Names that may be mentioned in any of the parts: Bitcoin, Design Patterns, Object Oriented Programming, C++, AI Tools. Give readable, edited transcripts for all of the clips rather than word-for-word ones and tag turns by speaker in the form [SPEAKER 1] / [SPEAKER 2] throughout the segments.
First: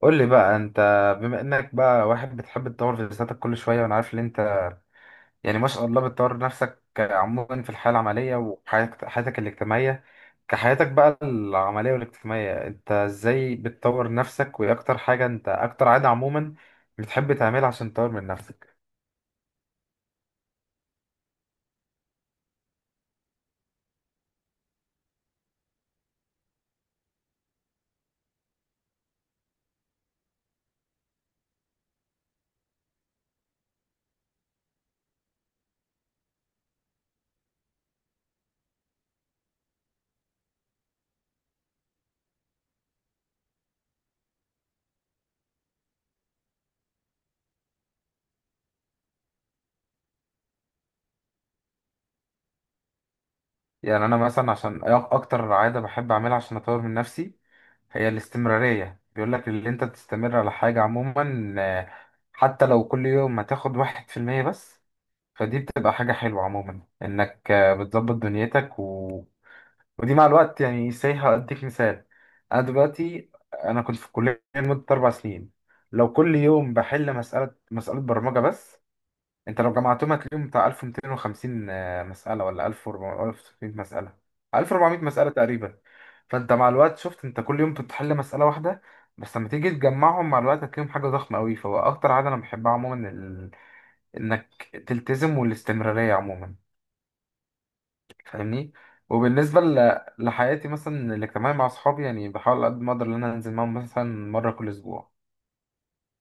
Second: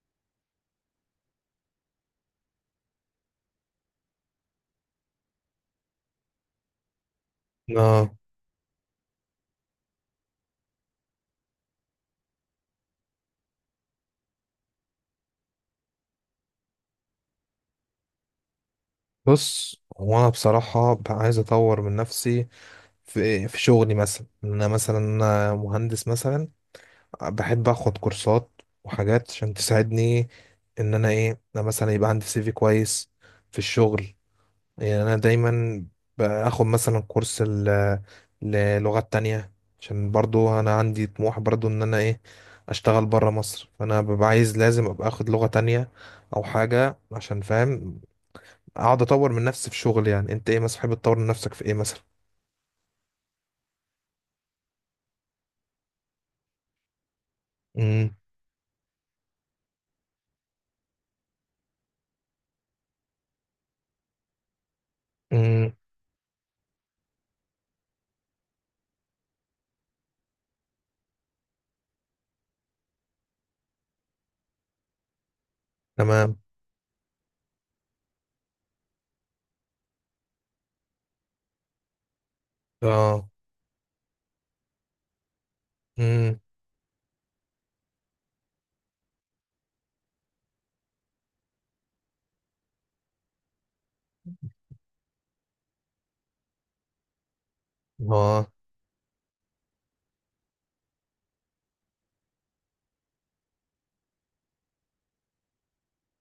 [SPEAKER 1] قول لي بقى انت، بما انك بقى واحد بتحب تطور في ذاتك كل شويه، وانا عارف ان انت يعني ما شاء الله بتطور نفسك عموما في الحياه
[SPEAKER 2] آه.
[SPEAKER 1] العمليه وحياتك الاجتماعيه. كحياتك بقى العمليه والاجتماعيه، انت ازاي بتطور نفسك؟ وايه اكتر حاجه، انت اكتر عاده عموما بتحب تعملها عشان تطور من نفسك؟
[SPEAKER 2] بص، هو أنا بصراحة عايز أطور من نفسي في شغلي، مثلا إن أنا مثلا أنا مهندس. مثلا بحب أخد كورسات وحاجات عشان تساعدني إن أنا أنا مثلا يبقى عندي سي في كويس في الشغل. يعني أنا دايما باخد مثلا كورس للغات تانية، عشان برضو أنا عندي طموح برضو إن أنا أشتغل برا مصر، فأنا ببقى عايز لازم أبقى أخد لغة تانية أو حاجة، عشان فاهم اقعد اطور من نفسي في شغل. يعني انت ايه مثلا بتحب تطور من نفسك في ايه مثلا؟
[SPEAKER 1] يعني انا مثلا عشان اكتر عاده بحب اعملها عشان اطور من نفسي، هي
[SPEAKER 2] امم.
[SPEAKER 1] الاستمرارية. بيقول لك اللي انت تستمر على حاجة عموما، حتى لو كل يوم هتاخد 1% بس. فدي
[SPEAKER 2] امم.
[SPEAKER 1] بتبقى حاجة حلوة عموما إنك بتظبط دنيتك ودي مع الوقت يعني سايحة. هديك مثال. أنا دلوقتي أنا كنت في الكلية لمدة 4 سنين. لو كل
[SPEAKER 2] تمام.
[SPEAKER 1] يوم بحل مسألة برمجة بس، أنت لو جمعتهم هتلاقيهم بتاع 1250 مسألة ولا
[SPEAKER 2] اه.
[SPEAKER 1] 1400 مسألة. 1400 مسألة تقريبا.
[SPEAKER 2] امم.
[SPEAKER 1] فأنت مع الوقت شفت أنت كل يوم بتحل مسألة واحدة، بس لما تيجي تجمعهم مع الوقت هتلاقيهم حاجة ضخمة أوي. فهو أكتر عادة أنا بحبها عموما انك تلتزم، والاستمرارية عموما.
[SPEAKER 2] اه.
[SPEAKER 1] فاهمني؟ وبالنسبة لحياتي مثلا الاجتماعية مع اصحابي، يعني بحاول قد ما اقدر ان انا انزل معاهم مثلا مرة كل اسبوع.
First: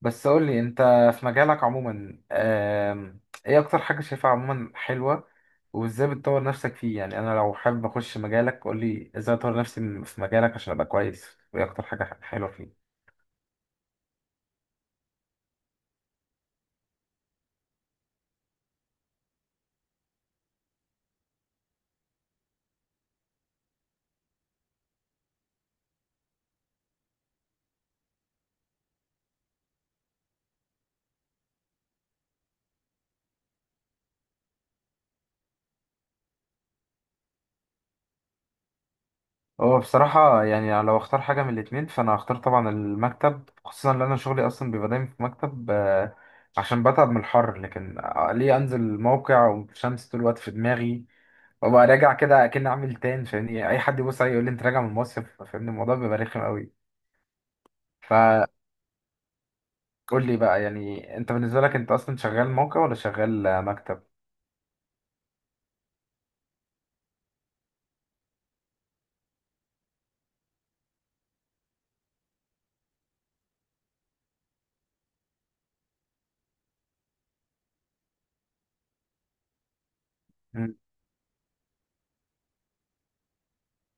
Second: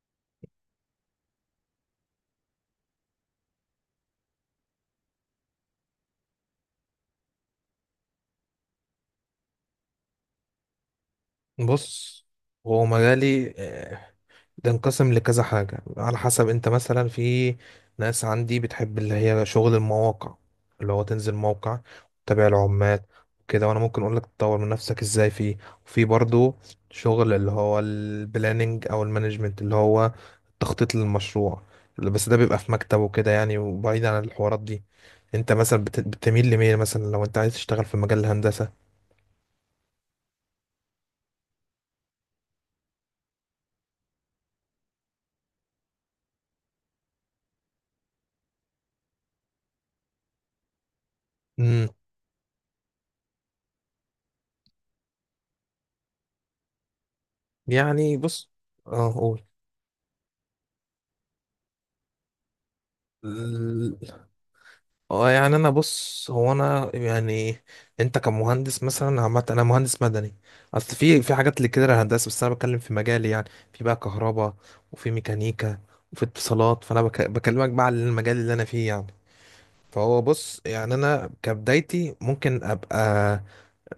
[SPEAKER 1] بس قول لي انت، في مجالك عموما، ايه اكتر حاجة شايفها عموما حلوة؟ وازاي بتطور نفسك فيه؟ يعني انا لو حابب اخش مجالك، قول لي ازاي اطور نفسي في مجالك عشان ابقى كويس، وايه اكتر حاجة
[SPEAKER 2] بص،
[SPEAKER 1] حلوة
[SPEAKER 2] هو
[SPEAKER 1] فيه؟
[SPEAKER 2] مجالي بتنقسم لكذا حاجة، على حسب انت مثلا. في ناس عندي بتحب اللي هي شغل المواقع، اللي هو تنزل موقع تتابع العمال كده، وانا ممكن اقول لك تطور من نفسك ازاي فيه. وفي برضو شغل اللي هو البلاننج او المانجمنت، اللي هو التخطيط للمشروع، بس ده بيبقى في مكتب وكده يعني، وبعيد عن الحوارات دي. انت مثلا بتميل لمين مثلا، لو انت عايز تشتغل في مجال الهندسة؟
[SPEAKER 1] هو بصراحة يعني لو اختار حاجة من الاتنين، فأنا هختار طبعا المكتب، خصوصا لأن أنا شغلي أصلا بيبقى دايما في مكتب، عشان بتعب من الحر. لكن ليه أنزل موقع والشمس طول الوقت في دماغي، وأبقى
[SPEAKER 2] امم.
[SPEAKER 1] راجع كده أكن عامل تان، فاهمني؟ أي حد يبص عليا يقول لي أنت راجع من المصيف، فاهمني؟ الموضوع بيبقى رخم أوي.
[SPEAKER 2] يعني
[SPEAKER 1] فقول
[SPEAKER 2] بص. اه، قول.
[SPEAKER 1] لي بقى، يعني أنت بالنسبة لك أنت أصلا شغال موقع ولا شغال مكتب؟
[SPEAKER 2] اه، يعني انا بص هو انا يعني انت كمهندس مثلا، عامه انا مهندس مدني. اصل في حاجات اللي كده هندسه، بس انا بتكلم في مجالي يعني. في بقى كهرباء، وفي ميكانيكا، وفي اتصالات، فانا بكلمك بقى على المجال اللي انا فيه يعني. فهو بص،
[SPEAKER 1] مم.
[SPEAKER 2] يعني انا كبدايتي ممكن ابقى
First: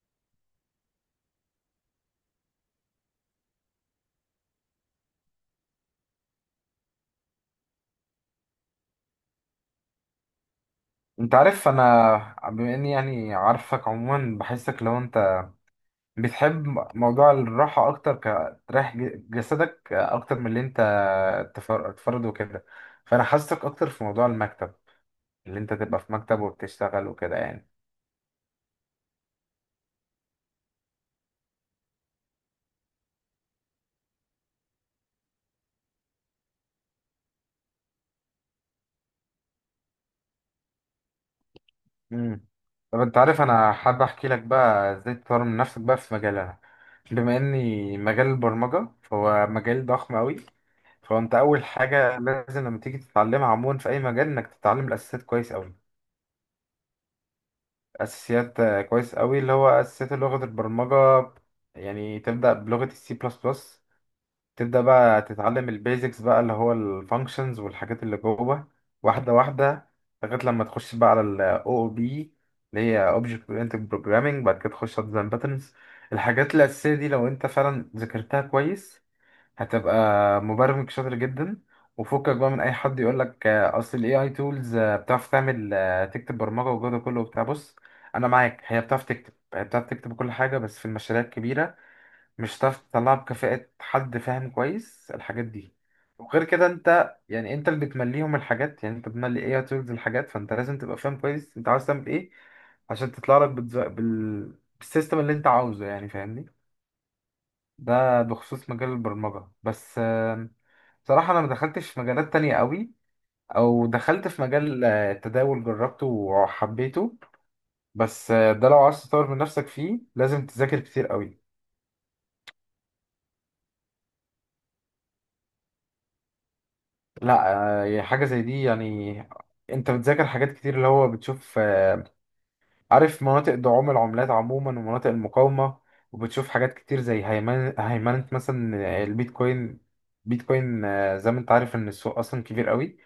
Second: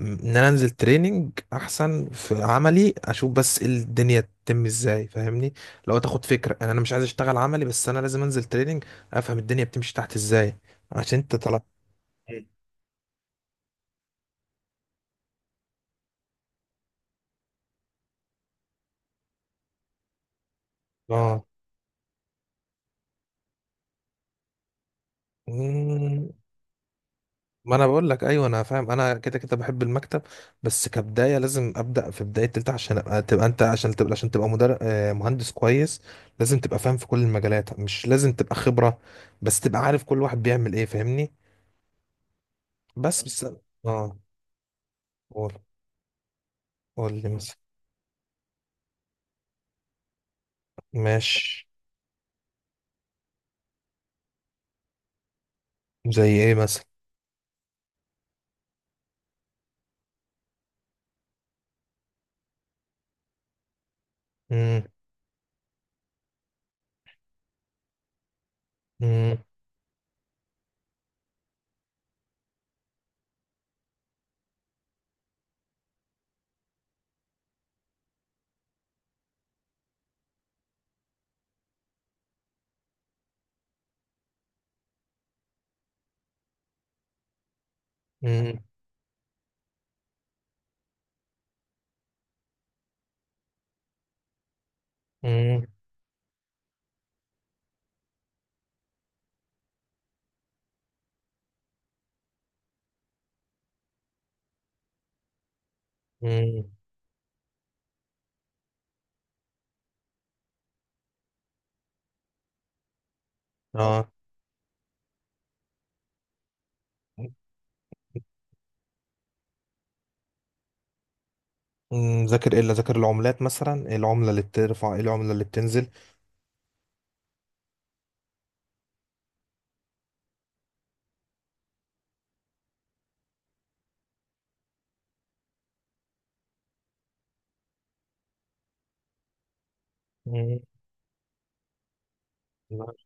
[SPEAKER 2] ان انا انزل تريننج احسن في عملي، اشوف بس إيه الدنيا تتم ازاي، فاهمني؟ لو تاخد فكره يعني، انا مش عايز اشتغل عملي، بس انا لازم انزل تريننج افهم الدنيا بتمشي تحت ازاي، عشان
[SPEAKER 1] أنت
[SPEAKER 2] انت.
[SPEAKER 1] عارف أنا
[SPEAKER 2] مم.
[SPEAKER 1] بما إني يعني عارفك عموما، بحسك لو أنت بتحب موضوع الراحة أكتر، كتريح جسدك أكتر من اللي أنت
[SPEAKER 2] اه.
[SPEAKER 1] تفرد وكده. فأنا حاسسك أكتر في موضوع المكتب، اللي أنت تبقى في
[SPEAKER 2] مم.
[SPEAKER 1] مكتب وبتشتغل وكده يعني.
[SPEAKER 2] ما انا بقول لك ايوه، انا فاهم. انا كده كده بحب المكتب، بس كبدايه لازم ابدا في بدايه تالتة، عشان ابقى تبقى انت عشان تبقى عشان تبقى مدرب مهندس كويس. لازم تبقى فاهم في كل المجالات، مش لازم تبقى خبره، بس تبقى عارف كل واحد بيعمل ايه، فاهمني؟
[SPEAKER 1] مم. طب أنت
[SPEAKER 2] بس
[SPEAKER 1] عارف
[SPEAKER 2] تمام. بس
[SPEAKER 1] أنا حابب
[SPEAKER 2] اه،
[SPEAKER 1] أحكي لك بقى إزاي تطور
[SPEAKER 2] قول.
[SPEAKER 1] من نفسك بقى في مجالنا.
[SPEAKER 2] قول لي
[SPEAKER 1] بما
[SPEAKER 2] مثلا.
[SPEAKER 1] إني مجال البرمجة، فهو مجال ضخم أوي. فأنت أول
[SPEAKER 2] ماشي.
[SPEAKER 1] حاجة لازم لما تيجي تتعلمها عموما في أي مجال، إنك تتعلم الأساسيات كويس أوي.
[SPEAKER 2] زي ايه مثلا؟
[SPEAKER 1] اساسيات كويس قوي، اللي هو اساسيات لغه البرمجه. يعني تبدا بلغه السي بلس بلس، تبدا
[SPEAKER 2] مم.
[SPEAKER 1] بقى تتعلم البيزكس بقى، اللي هو الفانكشنز والحاجات اللي جوه واحده
[SPEAKER 2] مم.
[SPEAKER 1] واحده، لغايه لما تخش بقى على الاو او بي، اللي هي اوبجكت اورينتد بروجرامنج. بعد كده تخش على ديزاين باترنز. الحاجات الاساسيه دي لو انت فعلا ذاكرتها كويس، هتبقى مبرمج شاطر جدا. وفكك بقى من اي حد يقول لك اصل الاي اي تولز بتعرف تعمل، تكتب برمجه، والجو ده كله وبتاع. بص انا
[SPEAKER 2] مم.
[SPEAKER 1] معاك، هي بتعرف تكتب كل حاجه، بس في المشاريع الكبيره مش هتعرف تطلعها بكفاءه حد فاهم كويس الحاجات
[SPEAKER 2] مم.
[SPEAKER 1] دي. وغير كده انت يعني انت اللي بتمليهم الحاجات، يعني انت بتملي اي اي تولز الحاجات، فانت لازم تبقى فاهم كويس انت عاوز تعمل ايه عشان تطلع لك بالسيستم اللي انت عاوزه، يعني فاهمني؟
[SPEAKER 2] مم.
[SPEAKER 1] ده بخصوص مجال البرمجة بس. صراحة أنا ما دخلتش في مجالات تانية قوي، أو
[SPEAKER 2] اه.
[SPEAKER 1] دخلت في مجال التداول، جربته وحبيته. بس ده لو عايز تطور من نفسك فيه، لازم تذاكر كتير قوي.
[SPEAKER 2] مم. ذاكر العملات مثلا؟ ايه العمله اللي بترفع، ايه العمله اللي بتنزل؟
[SPEAKER 1] لا حاجة زي دي يعني. أنت بتذاكر حاجات كتير، اللي هو بتشوف عارف مناطق دعوم العملات عموما ومناطق المقاومة، وبتشوف حاجات كتير زي هيمنة مثلا بيتكوين زي ما أنت عارف إن السوق أصلا كبير قوي،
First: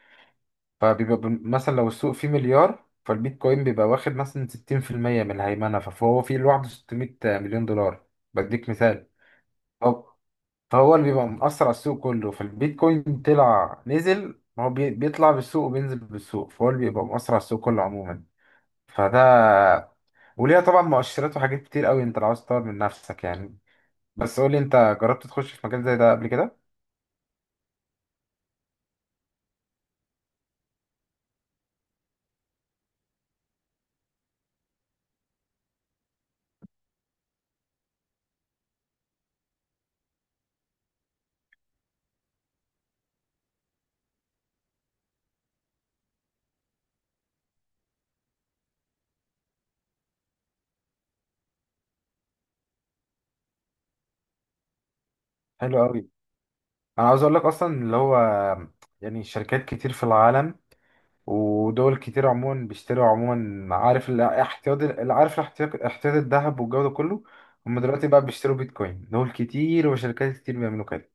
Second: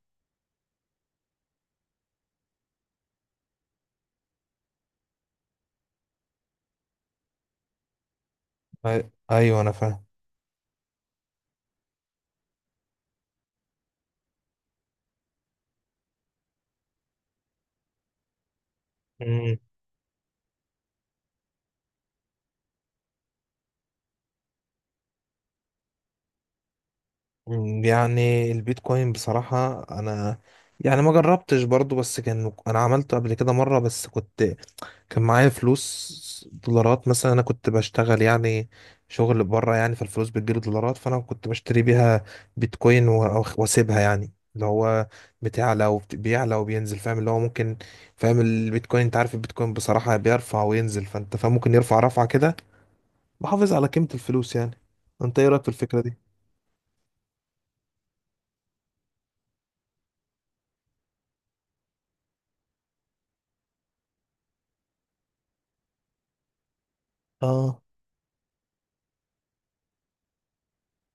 [SPEAKER 1] فبيبقى مثلا لو السوق فيه مليار، فالبيتكوين بيبقى واخد مثلا 60% من الهيمنة، فهو فيه لوحده 600 مليون دولار. بديك
[SPEAKER 2] أي-
[SPEAKER 1] مثال.
[SPEAKER 2] ايوه انا فاهم.
[SPEAKER 1] هو- فهو اللي بيبقى مأثر على السوق كله. فالبيتكوين طلع نزل، هو بيطلع بالسوق وبينزل بالسوق، فهو اللي بيبقى مأثر على السوق كله عموما.
[SPEAKER 2] مم.
[SPEAKER 1] فده. وليها طبعا مؤشرات وحاجات كتير قوي انت لو عاوز تطور من نفسك يعني. بس قولي انت، جربت تخش في مجال زي ده قبل كده؟
[SPEAKER 2] مم. يعني البيتكوين بصراحة انا يعني ما جربتش برضو، بس كان انا عملته قبل كده مرة. بس كنت، كان معايا فلوس دولارات مثلا، انا كنت بشتغل يعني شغل بره يعني، فالفلوس بتجيلي دولارات، فانا كنت بشتري بيها بيتكوين واسيبها. يعني اللي هو بتعلى وبيعلى وبينزل، فاهم؟ اللي هو ممكن، فاهم البيتكوين، انت عارف البيتكوين بصراحة بيرفع وينزل، فانت فاهم ممكن يرفع رفعة كده بحافظ على قيمة الفلوس يعني. انت ايه رأيك في
[SPEAKER 1] حلو
[SPEAKER 2] الفكرة
[SPEAKER 1] قوي.
[SPEAKER 2] دي؟
[SPEAKER 1] انا عاوز اقول لك اصلا اللي هو، يعني شركات كتير في العالم ودول كتير عموما بيشتروا عموما، عارف الاحتياط، احتياط الذهب والجو ده كله، هم
[SPEAKER 2] اه.
[SPEAKER 1] دلوقتي بقى بيشتروا بيتكوين. دول كتير وشركات كتير بيعملوا كده.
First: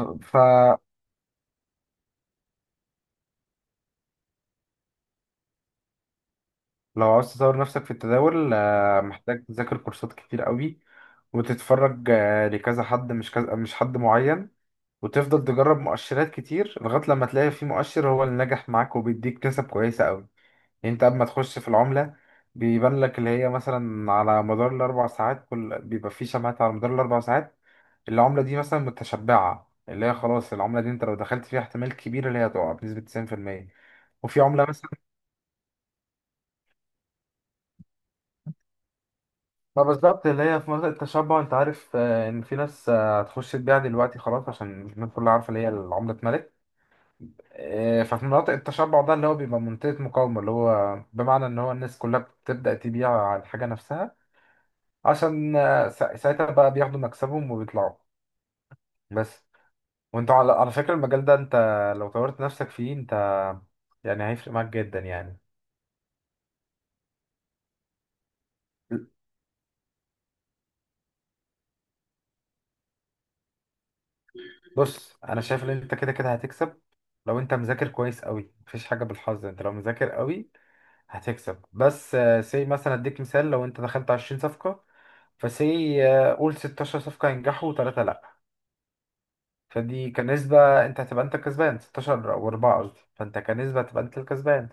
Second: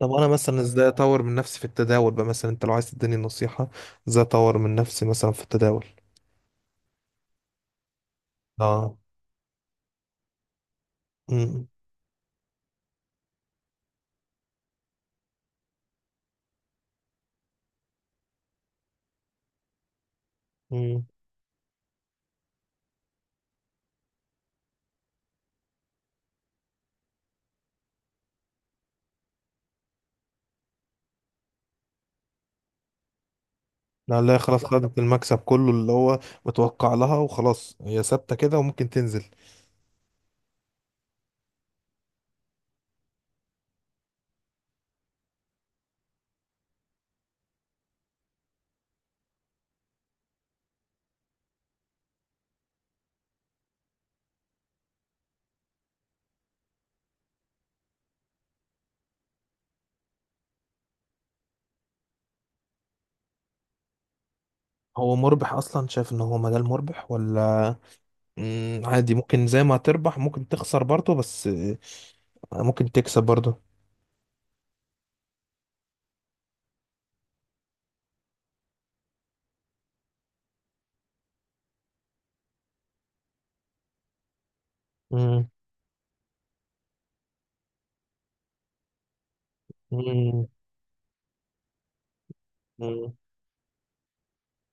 [SPEAKER 2] طب انا مثلا
[SPEAKER 1] فلو
[SPEAKER 2] ازاي اطور من نفسي في التداول بقى مثلا؟ انت لو عايز تديني نصيحة ازاي اطور من نفسي مثلا في التداول.
[SPEAKER 1] عاوز تطور نفسك في التداول
[SPEAKER 2] اه.
[SPEAKER 1] محتاج تذاكر كورسات كتير قوي،
[SPEAKER 2] امم.
[SPEAKER 1] وتتفرج لكذا حد، مش كذا، مش حد معين. وتفضل تجرب مؤشرات كتير لغاية لما تلاقي في مؤشر هو اللي نجح معاك وبيديك كسب كويسة قوي. انت
[SPEAKER 2] امم.
[SPEAKER 1] اما تخش في العملة، بيبان لك اللي هي مثلا على مدار الاربع ساعات. كل بيبقى في شمعات على مدار الاربع ساعات. العملة دي مثلا متشبعة، اللي هي خلاص العملة دي انت لو دخلت فيها احتمال كبير اللي هي تقع بنسبة 90%.
[SPEAKER 2] لا لا،
[SPEAKER 1] وفي
[SPEAKER 2] خلاص
[SPEAKER 1] عملة مثلا
[SPEAKER 2] خدت المكسب كله اللي هو متوقع لها، وخلاص هي ثابتة كده وممكن تنزل.
[SPEAKER 1] ما بالظبط اللي هي في منطقة التشبع، انت عارف ان في ناس هتخش تبيع دلوقتي خلاص عشان الناس كلها عارفة اللي هي العملة اتملت. ففي مناطق التشبع ده اللي هو بيبقى منطقة مقاومة، اللي هو بمعنى ان هو الناس كلها بتبدأ تبيع على الحاجة نفسها، عشان ساعتها بقى بياخدوا مكسبهم وبيطلعوا. بس. وانت على فكرة، المجال ده انت لو طورت نفسك فيه، انت يعني هيفرق معاك جدا
[SPEAKER 2] هو
[SPEAKER 1] يعني.
[SPEAKER 2] مربح اصلا؟ شايف ان هو مجال مربح ولا؟ مم، عادي، ممكن زي ما تربح ممكن تخسر برضه، بس ممكن تكسب برضه.
[SPEAKER 1] بص انا شايف ان انت كده كده هتكسب. لو انت مذاكر كويس قوي، مفيش حاجة بالحظ، انت لو مذاكر قوي هتكسب. بس سي مثلا اديك مثال، لو انت دخلت 20 صفقة، فسي قول 16 صفقة ينجحوا وثلاثة لا. فدي كنسبة، انت هتبقى انت الكسبان 16 و4 قصدي.
[SPEAKER 2] امم.
[SPEAKER 1] فانت كنسبة هتبقى انت الكسبان.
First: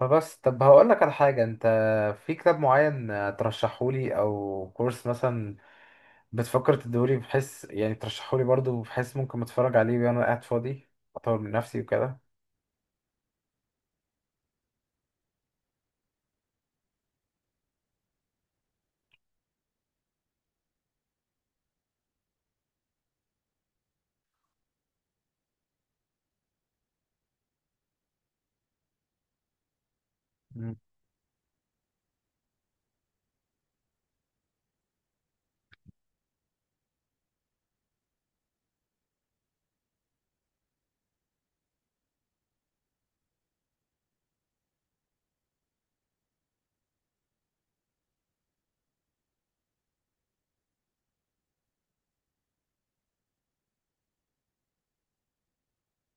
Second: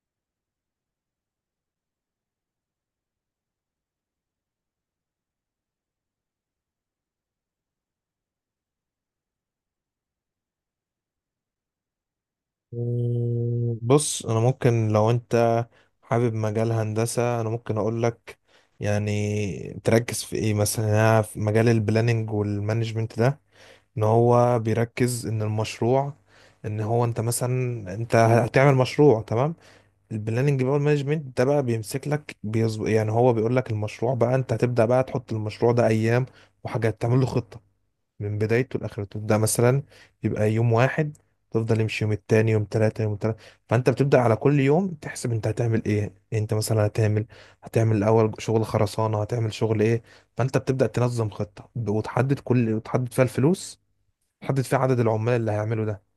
[SPEAKER 1] فبس. طب هقول لك على حاجة، انت في كتاب معين ترشحولي او كورس مثلا بتفكر تدولي؟ بحيث يعني ترشحولي برضو بحيث ممكن اتفرج عليه وانا قاعد فاضي، اطور من نفسي وكده.
[SPEAKER 2] مم، بص، انا ممكن لو انت حابب مجال هندسة انا ممكن اقول لك يعني تركز في ايه مثلا. يعني أنا في مجال البلاننج والمانجمنت ده، ان هو بيركز ان المشروع، ان هو انت مثلا انت هتعمل مشروع، تمام؟ البلاننج بقى
[SPEAKER 1] مم.
[SPEAKER 2] والمانجمنت ده بقى بيمسك لك بيظبط، يعني هو بيقول لك المشروع بقى، انت هتبدأ بقى تحط المشروع ده ايام وحاجات، تعمل له خطة من بدايته لاخرته. ده مثلا يبقى يوم واحد، تفضل يمشي يوم التاني، يوم تلاتة يوم تلاتة. فانت بتبدأ على كل يوم تحسب انت هتعمل ايه. انت مثلا هتعمل الاول شغل خرسانة، هتعمل شغل ايه. فانت بتبدأ تنظم خطة، وتحدد فيها الفلوس، تحدد فيها عدد العمال اللي هيعملوا ده،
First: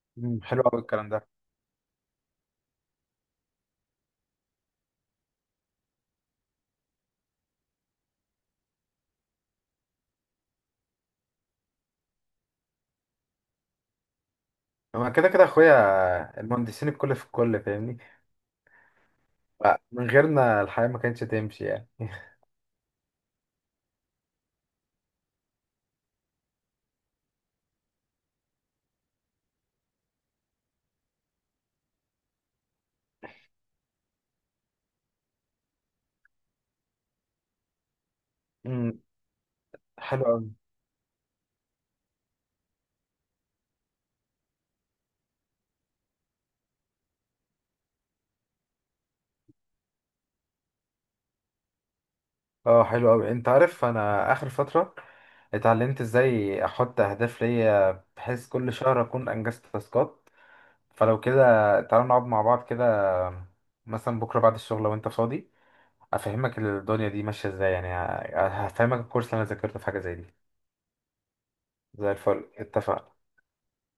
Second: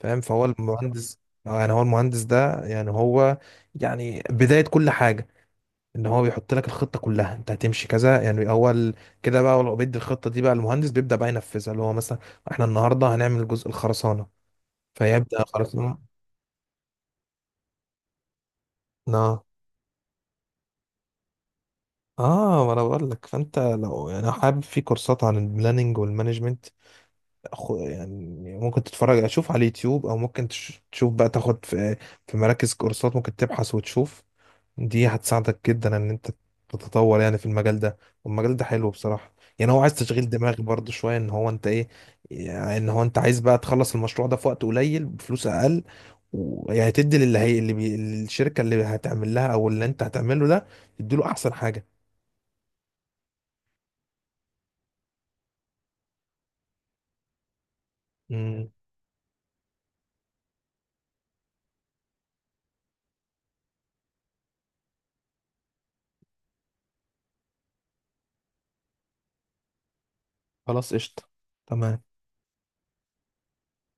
[SPEAKER 2] فاهم؟
[SPEAKER 1] مم.
[SPEAKER 2] فهو
[SPEAKER 1] حلو قوي الكلام
[SPEAKER 2] المهندس.
[SPEAKER 1] ده.
[SPEAKER 2] آه، يعني هو المهندس ده يعني هو يعني بداية كل حاجة، ان هو بيحط لك الخطه كلها انت هتمشي كذا يعني. اول كده بقى، ولو بيدي الخطه دي بقى، المهندس بيبدا بقى ينفذها، اللي هو مثلا احنا النهارده هنعمل جزء الخرسانه،
[SPEAKER 1] هو كده
[SPEAKER 2] فيبدا
[SPEAKER 1] كده
[SPEAKER 2] خرسانه.
[SPEAKER 1] اخويا، المهندسين الكل في الكل فاهمني؟
[SPEAKER 2] اه.
[SPEAKER 1] من غيرنا الحياة ما كانتش تمشي يعني.
[SPEAKER 2] اه، ما انا بقول لك. فانت لو يعني حابب في كورسات عن البلاننج والمانجمنت، يعني ممكن تتفرج اشوف على اليوتيوب، او ممكن تشوف بقى تاخد في مراكز كورسات، ممكن تبحث وتشوف. دي هتساعدك جدا ان انت تتطور يعني في المجال ده. والمجال ده حلو
[SPEAKER 1] مم.
[SPEAKER 2] بصراحة، يعني هو عايز
[SPEAKER 1] حلو
[SPEAKER 2] تشغيل
[SPEAKER 1] قوي.
[SPEAKER 2] دماغ برضو شوية، ان هو انت ايه يعني، ان هو انت عايز بقى تخلص المشروع ده في وقت قليل بفلوس اقل، ويعني تدي للي هي اللي الشركة اللي هتعمل لها او اللي انت هتعمله ده، تدي له احسن حاجة.
[SPEAKER 1] اه، حلو قوي، انت عارف انا اخر فترة اتعلمت ازاي احط اهداف ليا، بحيث
[SPEAKER 2] مم.
[SPEAKER 1] كل شهر اكون انجزت تاسكات. فلو كده، تعالوا نقعد مع بعض كده مثلا بكرة بعد الشغل لو انت فاضي، افهمك الدنيا دي ماشية ازاي، يعني هفهمك الكورس اللي انا ذاكرته في حاجة زي دي.
[SPEAKER 2] خلاص، قشطة.
[SPEAKER 1] زي
[SPEAKER 2] تمام.
[SPEAKER 1] الفل اتفقنا.